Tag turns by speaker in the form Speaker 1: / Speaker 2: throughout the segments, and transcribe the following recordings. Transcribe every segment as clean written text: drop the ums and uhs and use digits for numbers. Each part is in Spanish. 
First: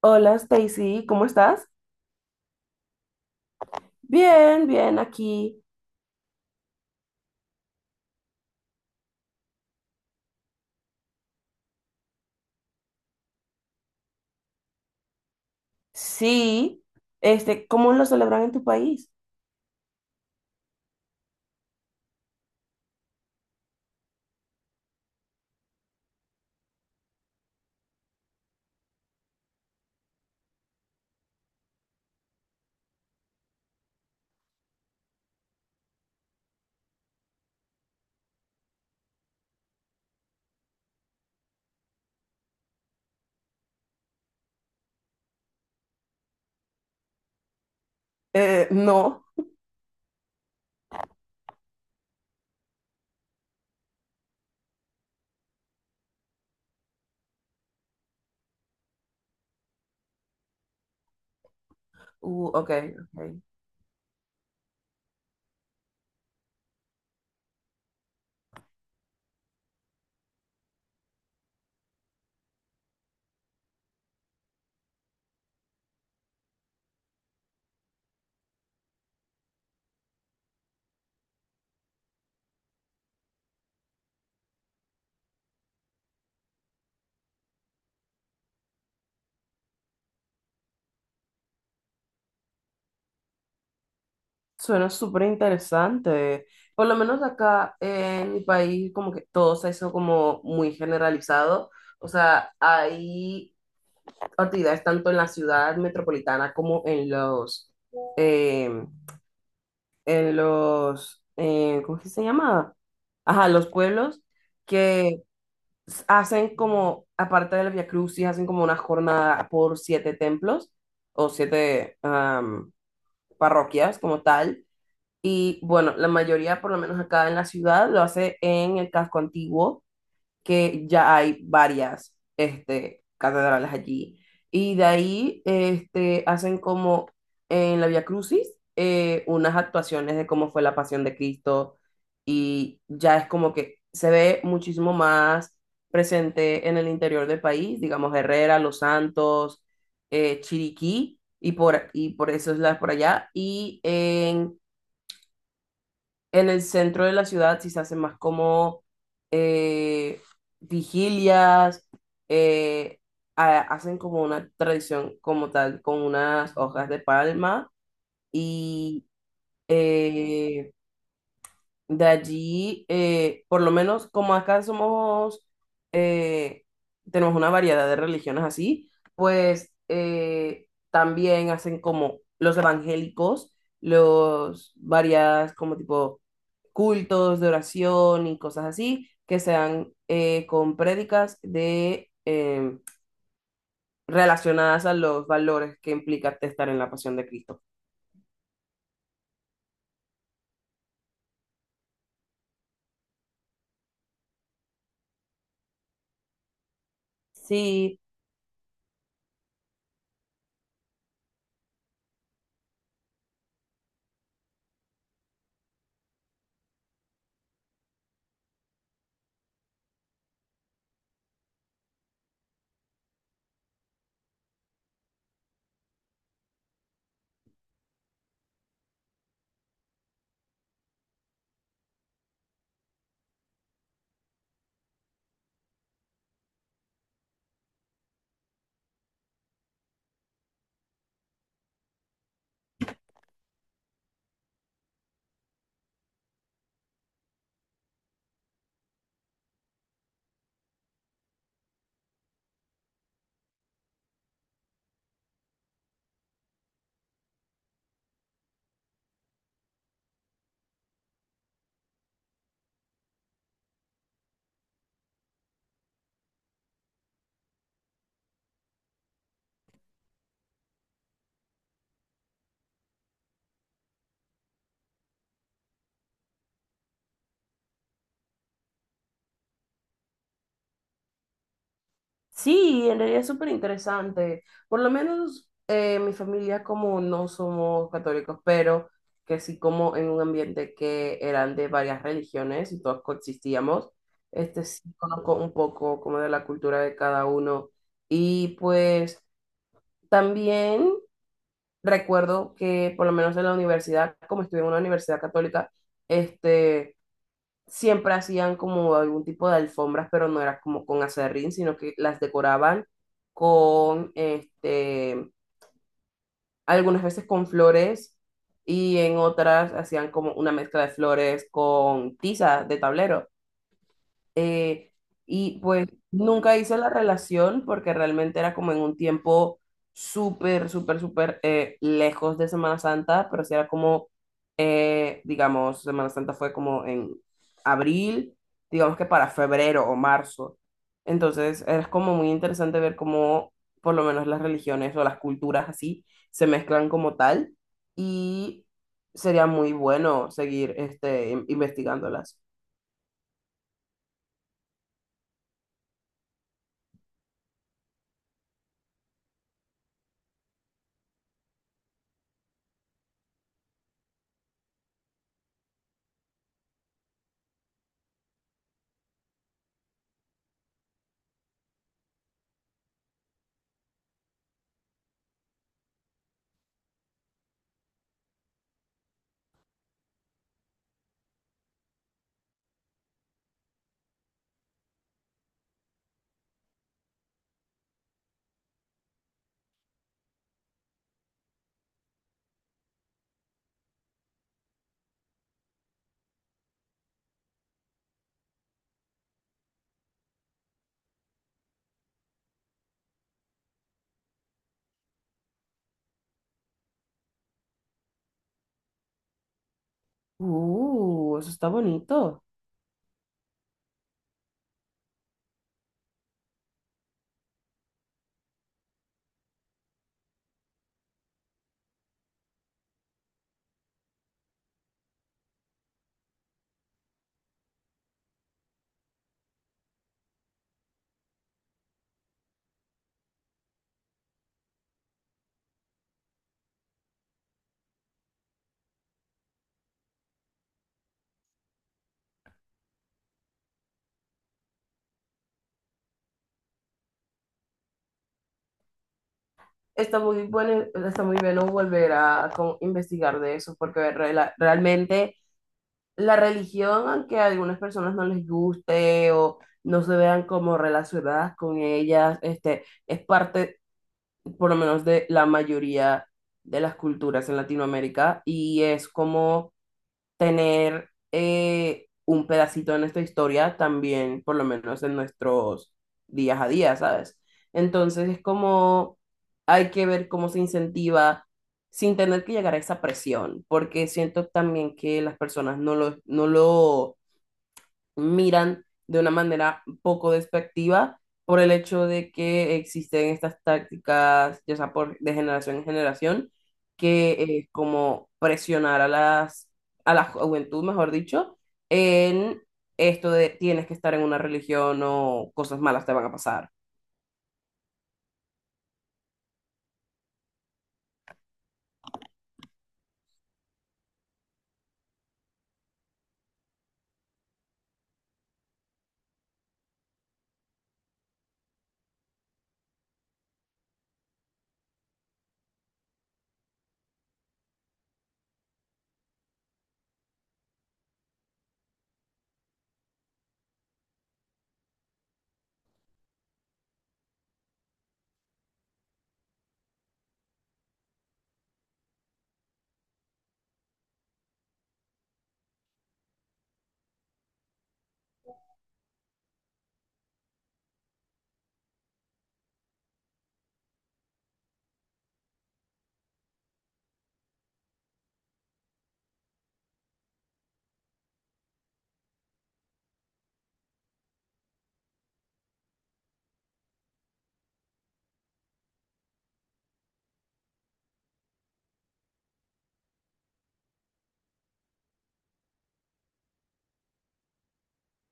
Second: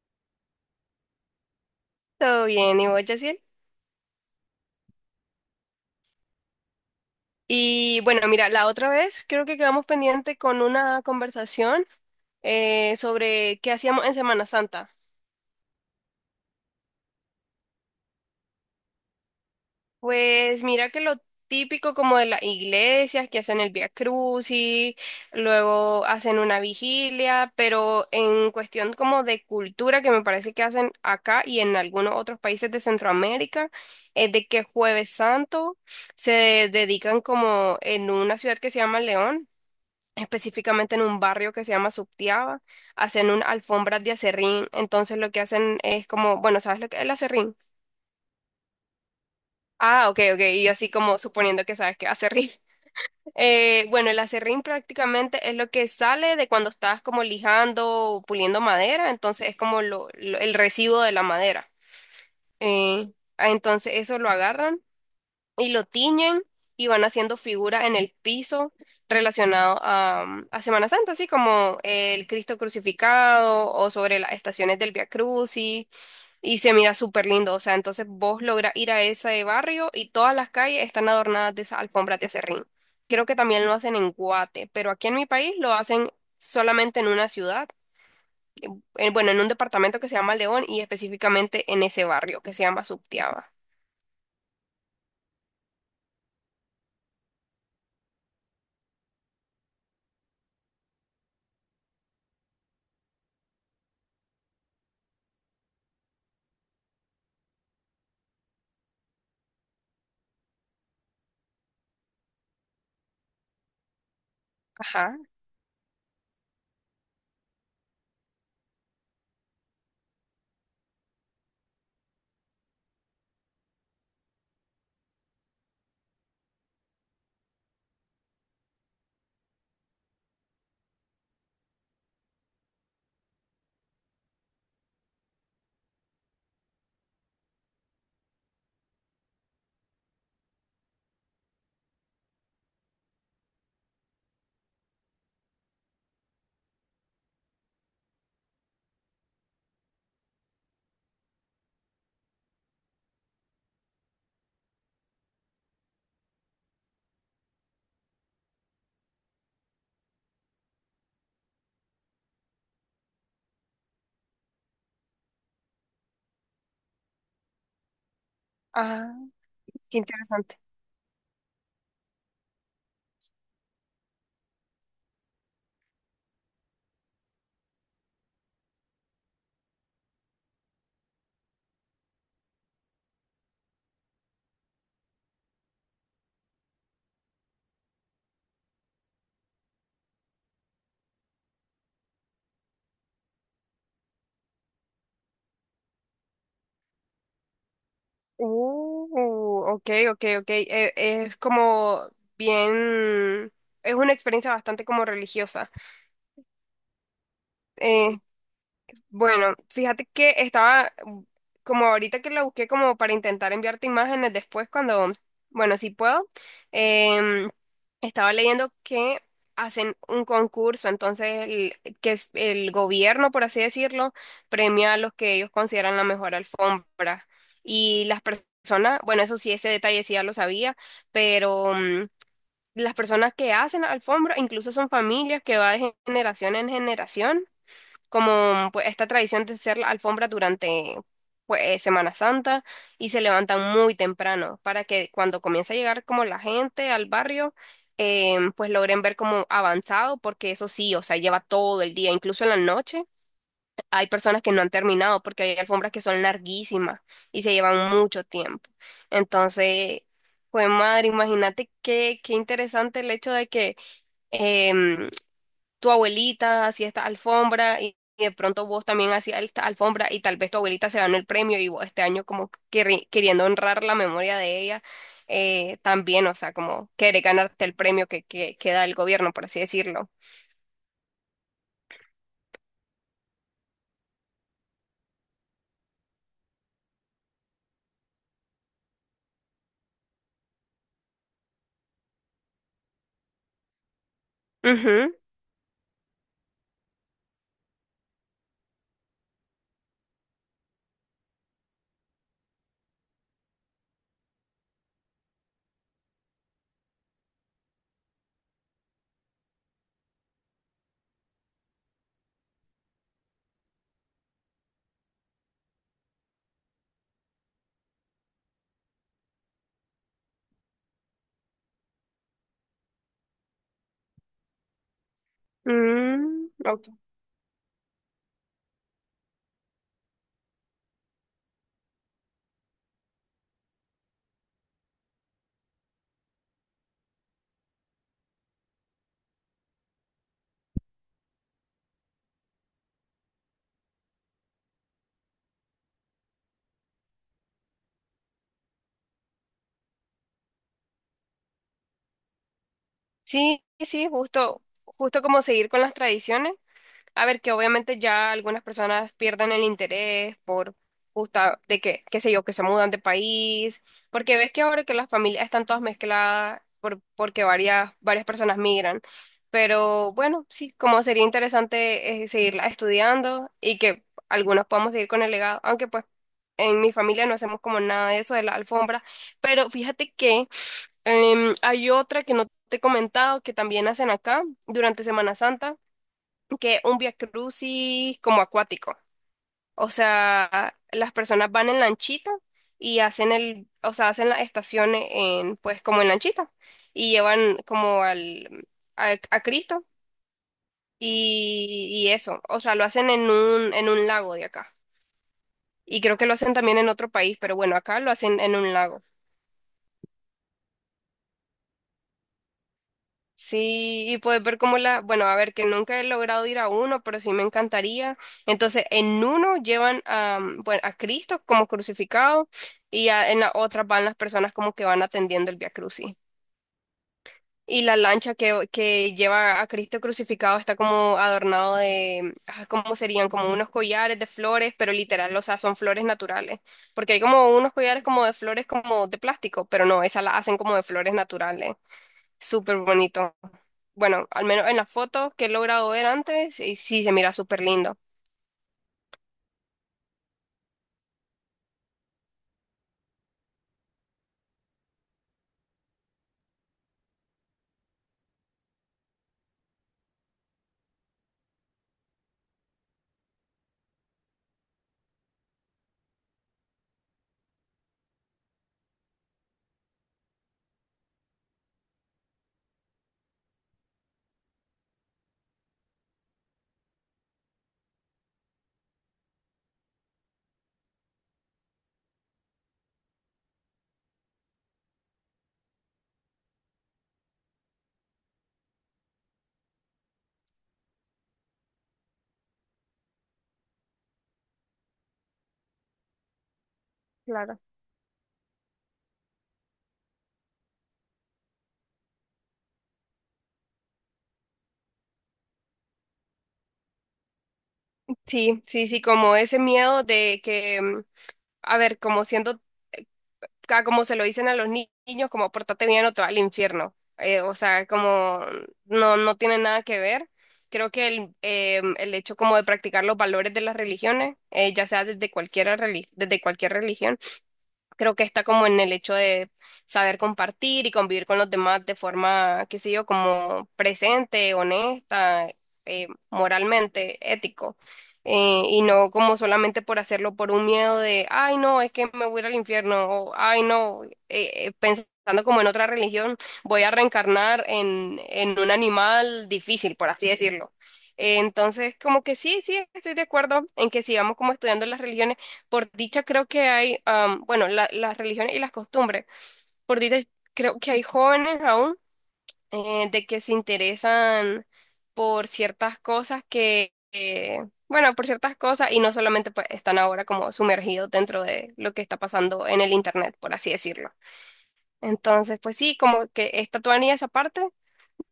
Speaker 1: Hola Stacy, ¿cómo estás?
Speaker 2: Todo bien, ¿y vos, Yaciel?
Speaker 1: Bien, aquí.
Speaker 2: Y bueno, mira, la otra vez creo que quedamos pendiente con una conversación sobre qué hacíamos en Semana Santa.
Speaker 1: Sí. Este, ¿cómo lo celebran en tu país?
Speaker 2: Pues mira que lo típico como de las iglesias que hacen el Vía Crucis, luego hacen una vigilia, pero en cuestión como de cultura que me parece que hacen acá y en algunos otros países de Centroamérica, es de que Jueves Santo se dedican como en una ciudad que se llama León, específicamente en un barrio que se llama Subtiaba. Hacen un alfombras de acerrín, entonces lo que hacen es como, bueno, ¿sabes lo que es el acerrín?
Speaker 1: No.
Speaker 2: Ah, ok, ok, y yo así como suponiendo que sabes que es acerrín. Bueno, el acerrín prácticamente es lo que sale de cuando estás como lijando o puliendo madera, entonces es como el residuo de la madera.
Speaker 1: Ok, ok.
Speaker 2: Entonces eso lo agarran y lo tiñen y van haciendo figuras en el piso relacionado a, a Semana Santa, así como el Cristo crucificado o sobre las estaciones del Via Crucis, y se mira súper lindo, o sea, entonces vos lográs ir a ese barrio y todas las calles están adornadas de esas alfombras de acerrín. Creo que también lo hacen en Guate, pero aquí en mi país lo hacen solamente en una ciudad, bueno, en un departamento que se llama León y específicamente en ese barrio que se llama Subtiaba.
Speaker 1: Suena súper interesante. Por lo menos acá en mi país, como que todo se hizo como muy generalizado. O sea, hay actividades tanto en la ciudad metropolitana como en eh, ¿cómo es que se llama? Ajá, los pueblos
Speaker 2: Ajá,
Speaker 1: que hacen como, aparte del Via Crucis, hacen como una jornada por siete templos o siete parroquias como tal. Y bueno, la mayoría, por lo menos acá en la ciudad, lo hace en el casco antiguo que ya hay varias este, catedrales allí. Y de ahí este, hacen como en la Vía Crucis unas actuaciones de cómo fue la pasión de Cristo y ya es como que se ve muchísimo más presente en el interior del país, digamos Herrera, Los Santos, Chiriquí y por eso es la por allá. Y en el centro de la ciudad sí se hacen más como eh, vigilias, eh, hacen como una tradición como tal, con unas hojas de palma y
Speaker 2: ajá, qué interesante.
Speaker 1: eh, de allí, por lo menos como acá somos, eh, tenemos una variedad de religiones así, pues también hacen como los evangélicos, los varias como tipo cultos de oración y cosas así que sean con prédicas relacionadas a los valores que implica estar en la pasión de Cristo.
Speaker 2: Ok, ok, ok. Es, como bien, es una experiencia bastante como religiosa.
Speaker 1: Sí,
Speaker 2: Eh, bueno, fíjate que estaba como ahorita que lo busqué como para intentar enviarte imágenes después cuando, bueno, si puedo, em, estaba leyendo que hacen un concurso, entonces que es el gobierno, por así decirlo, premia a los que ellos consideran la mejor alfombra y las personas, bueno, eso sí, ese detalle sí ya lo sabía, pero las personas que hacen la alfombra incluso son familias que va de generación en generación, como pues, esta tradición de hacer la alfombra durante, pues, Semana Santa, y se levantan muy temprano para que cuando comience a llegar como la gente al barrio, pues logren ver como avanzado, porque eso sí, o sea, lleva todo el día, incluso en la noche. Hay personas que no han terminado porque hay alfombras que son larguísimas y se llevan mucho tiempo. Entonces, pues madre, imagínate qué interesante el hecho de que... em, tu abuelita hacía esta alfombra y de pronto vos también hacías esta alfombra y tal vez tu abuelita se ganó el premio y vos este año como queriendo honrar la memoria de ella, también, o sea, como querer ganarte el premio que da el gobierno, por así decirlo.
Speaker 1: sí, en realidad es súper interesante. Por lo menos mi familia como no somos católicos, pero que sí como en un ambiente que eran de varias religiones y todos coexistíamos. Este sí
Speaker 2: Ujú.
Speaker 1: conozco un poco como de la cultura de cada uno. Y pues también recuerdo que por lo menos en la universidad, como estuve en una universidad católica, este, siempre hacían como algún tipo de alfombras, pero no era como con acerrín, sino que las decoraban con, este, algunas veces con flores y en otras hacían como una mezcla de flores con tiza de tablero. Eh, y pues
Speaker 2: Mm,
Speaker 1: nunca hice
Speaker 2: ok.
Speaker 1: la relación porque realmente era como en un tiempo súper, súper, súper lejos de Semana Santa, pero sí era como, digamos, Semana Santa fue como en abril, digamos que para febrero o marzo. Entonces es como muy interesante ver cómo por lo menos las religiones o las culturas así se mezclan como tal y sería muy bueno seguir este, investigándolas.
Speaker 2: Sí, sí, justo, justo como seguir con las tradiciones. A ver, que obviamente ya algunas personas pierden el interés por justa de que, qué sé yo, que se mudan de país, porque ves que ahora que las familias están todas mezcladas porque varias, varias personas migran. Pero bueno, sí, como sería interesante seguirla estudiando y que algunos podamos seguir con el legado, aunque pues en mi familia no hacemos como nada de eso de la alfombra. Pero fíjate que hay otra que no te he comentado que también hacen acá durante Semana Santa, que un Via Crucis como acuático. O sea, las personas van en lanchita y hacen el, o sea, hacen las estaciones en, pues, como en lanchita y llevan como al, a Cristo y eso. O sea, lo hacen en un lago de acá. Y creo que lo hacen también en otro país, pero bueno, acá lo hacen en un lago.
Speaker 1: Eso está bonito.
Speaker 2: Sí, y puedes ver cómo la, bueno, a ver, que nunca he logrado ir a uno, pero sí me encantaría. Entonces, en uno llevan a, bueno, a Cristo como crucificado y en la otra van las personas como que van atendiendo el Vía Crucis. Y la lancha que lleva a Cristo crucificado está como adornado de, ah, ¿cómo serían? Como unos collares de flores, pero literal, o sea, son flores naturales. Porque hay como unos collares como de flores como de plástico, pero no, esas las hacen como de flores naturales. Súper bonito. Bueno, al menos en las fotos que he logrado ver antes, y sí se mira súper lindo.
Speaker 1: Está muy bueno volver a como investigar de eso, porque realmente la religión, aunque a algunas personas no les guste o no se vean como relacionadas con ellas, este, es parte, por lo menos, de la mayoría de las culturas en Latinoamérica y es como tener un pedacito de nuestra historia también, por lo menos en nuestros días a día, ¿sabes? Entonces es como hay que ver cómo se incentiva sin tener que llegar a esa presión, porque siento también que las personas no lo miran de una manera poco despectiva por el hecho de que existen estas tácticas, ya sea por, de generación en generación,
Speaker 2: Claro.
Speaker 1: que es como presionar a a la juventud, mejor dicho, en esto de tienes que estar en una religión o cosas malas te van a pasar.
Speaker 2: Sí, sí, sí, como ese miedo de que, a ver, como siento como se lo dicen a los niños, como pórtate bien o te va al infierno. O sea, como no, no tiene nada que ver. Creo que el hecho como de practicar los valores de las religiones, ya sea desde cualquier religión. Creo que está como en el hecho de saber compartir y convivir con los demás de forma, qué sé yo, como presente, honesta, moralmente, ético. Y no como solamente por hacerlo por un miedo de, ay, no, es que me voy a ir al infierno, o ay, no, pensando como en otra religión, voy a reencarnar en un animal difícil, por así decirlo. Entonces, como que sí, sí, estoy de acuerdo en que sigamos como estudiando las religiones. Por dicha creo que hay, bueno, las religiones y las costumbres. Por dicha creo que hay jóvenes aún de que se interesan por ciertas cosas bueno, por ciertas cosas y no solamente pues, están ahora como sumergidos dentro de lo que está pasando en el internet, por así decirlo. Entonces, pues sí, como que está todavía esa parte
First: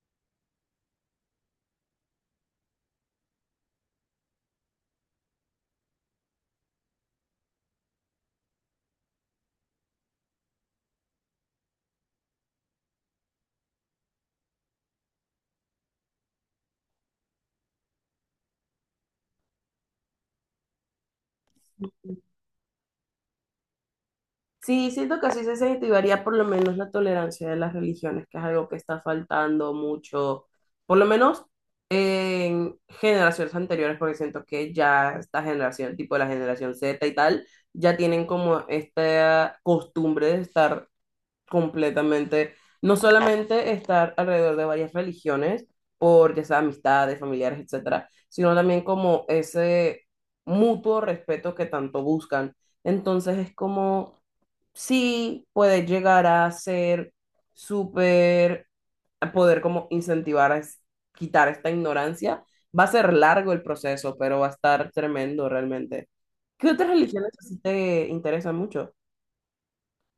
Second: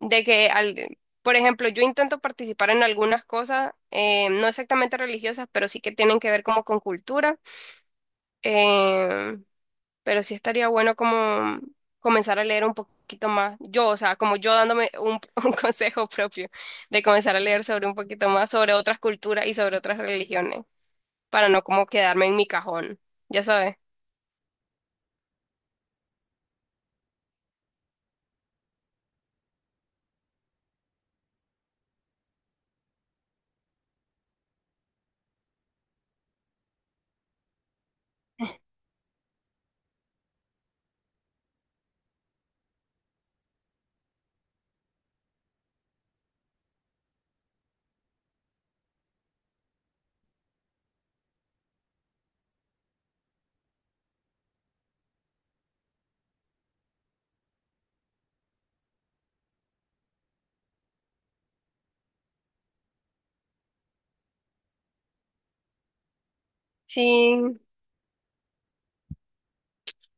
Speaker 2: de que, al, por ejemplo, yo intento participar en algunas cosas, no exactamente religiosas, pero sí que tienen que ver como con cultura. Em, pero sí estaría bueno como comenzar a leer un poquito más. Yo, o sea, como yo dándome un, un consejo propio de comenzar a leer sobre un poquito más, sobre otras culturas y sobre otras religiones, para no como quedarme en mi cajón, ya sabes.
Speaker 1: Sí, siento que así se incentivaría por lo menos la tolerancia de las religiones, que es algo que está faltando mucho, por lo menos en generaciones anteriores, porque siento que ya esta generación, tipo la generación Z y tal, ya tienen como esta costumbre de estar completamente, no solamente estar alrededor de varias religiones, por ya sea amistades, familiares, etcétera, sino también como ese mutuo respeto que tanto buscan. Entonces es como sí puede llegar a ser súper, a poder como incentivar a quitar esta ignorancia. Va a ser largo el proceso, pero va a estar tremendo realmente. ¿Qué otras religiones así
Speaker 2: Sí,
Speaker 1: te interesan mucho?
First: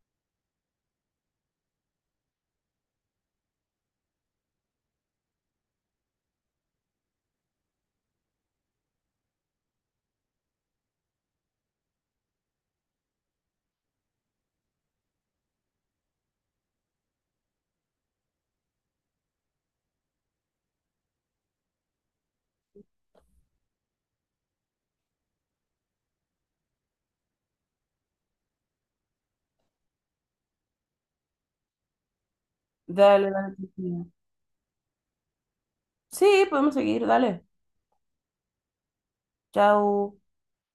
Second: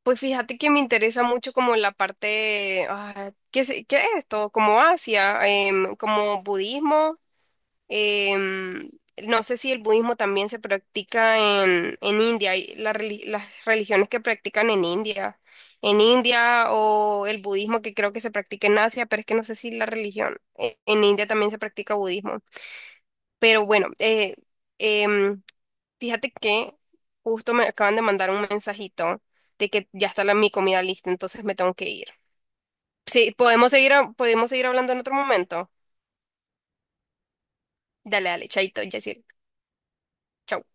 Speaker 2: pues fíjate que me interesa mucho como la parte, ah, ¿qué, qué es esto? Como Asia, como budismo. Em, no sé si el budismo también se practica en India, y las religiones que practican en India o el budismo que creo que se practica en Asia, pero es que no sé si la religión en India también se practica budismo. Pero bueno, em, fíjate que justo me acaban de mandar un mensajito de que ya está la, mi comida lista, entonces me tengo que ir.
Speaker 1: Dale,
Speaker 2: Sí,
Speaker 1: dale.
Speaker 2: podemos seguir,
Speaker 1: Cristina.
Speaker 2: podemos seguir hablando en otro momento.
Speaker 1: Sí, podemos seguir, dale.
Speaker 2: Dale, dale, chaito, Yaciel.
Speaker 1: Chao.
Speaker 2: Chau.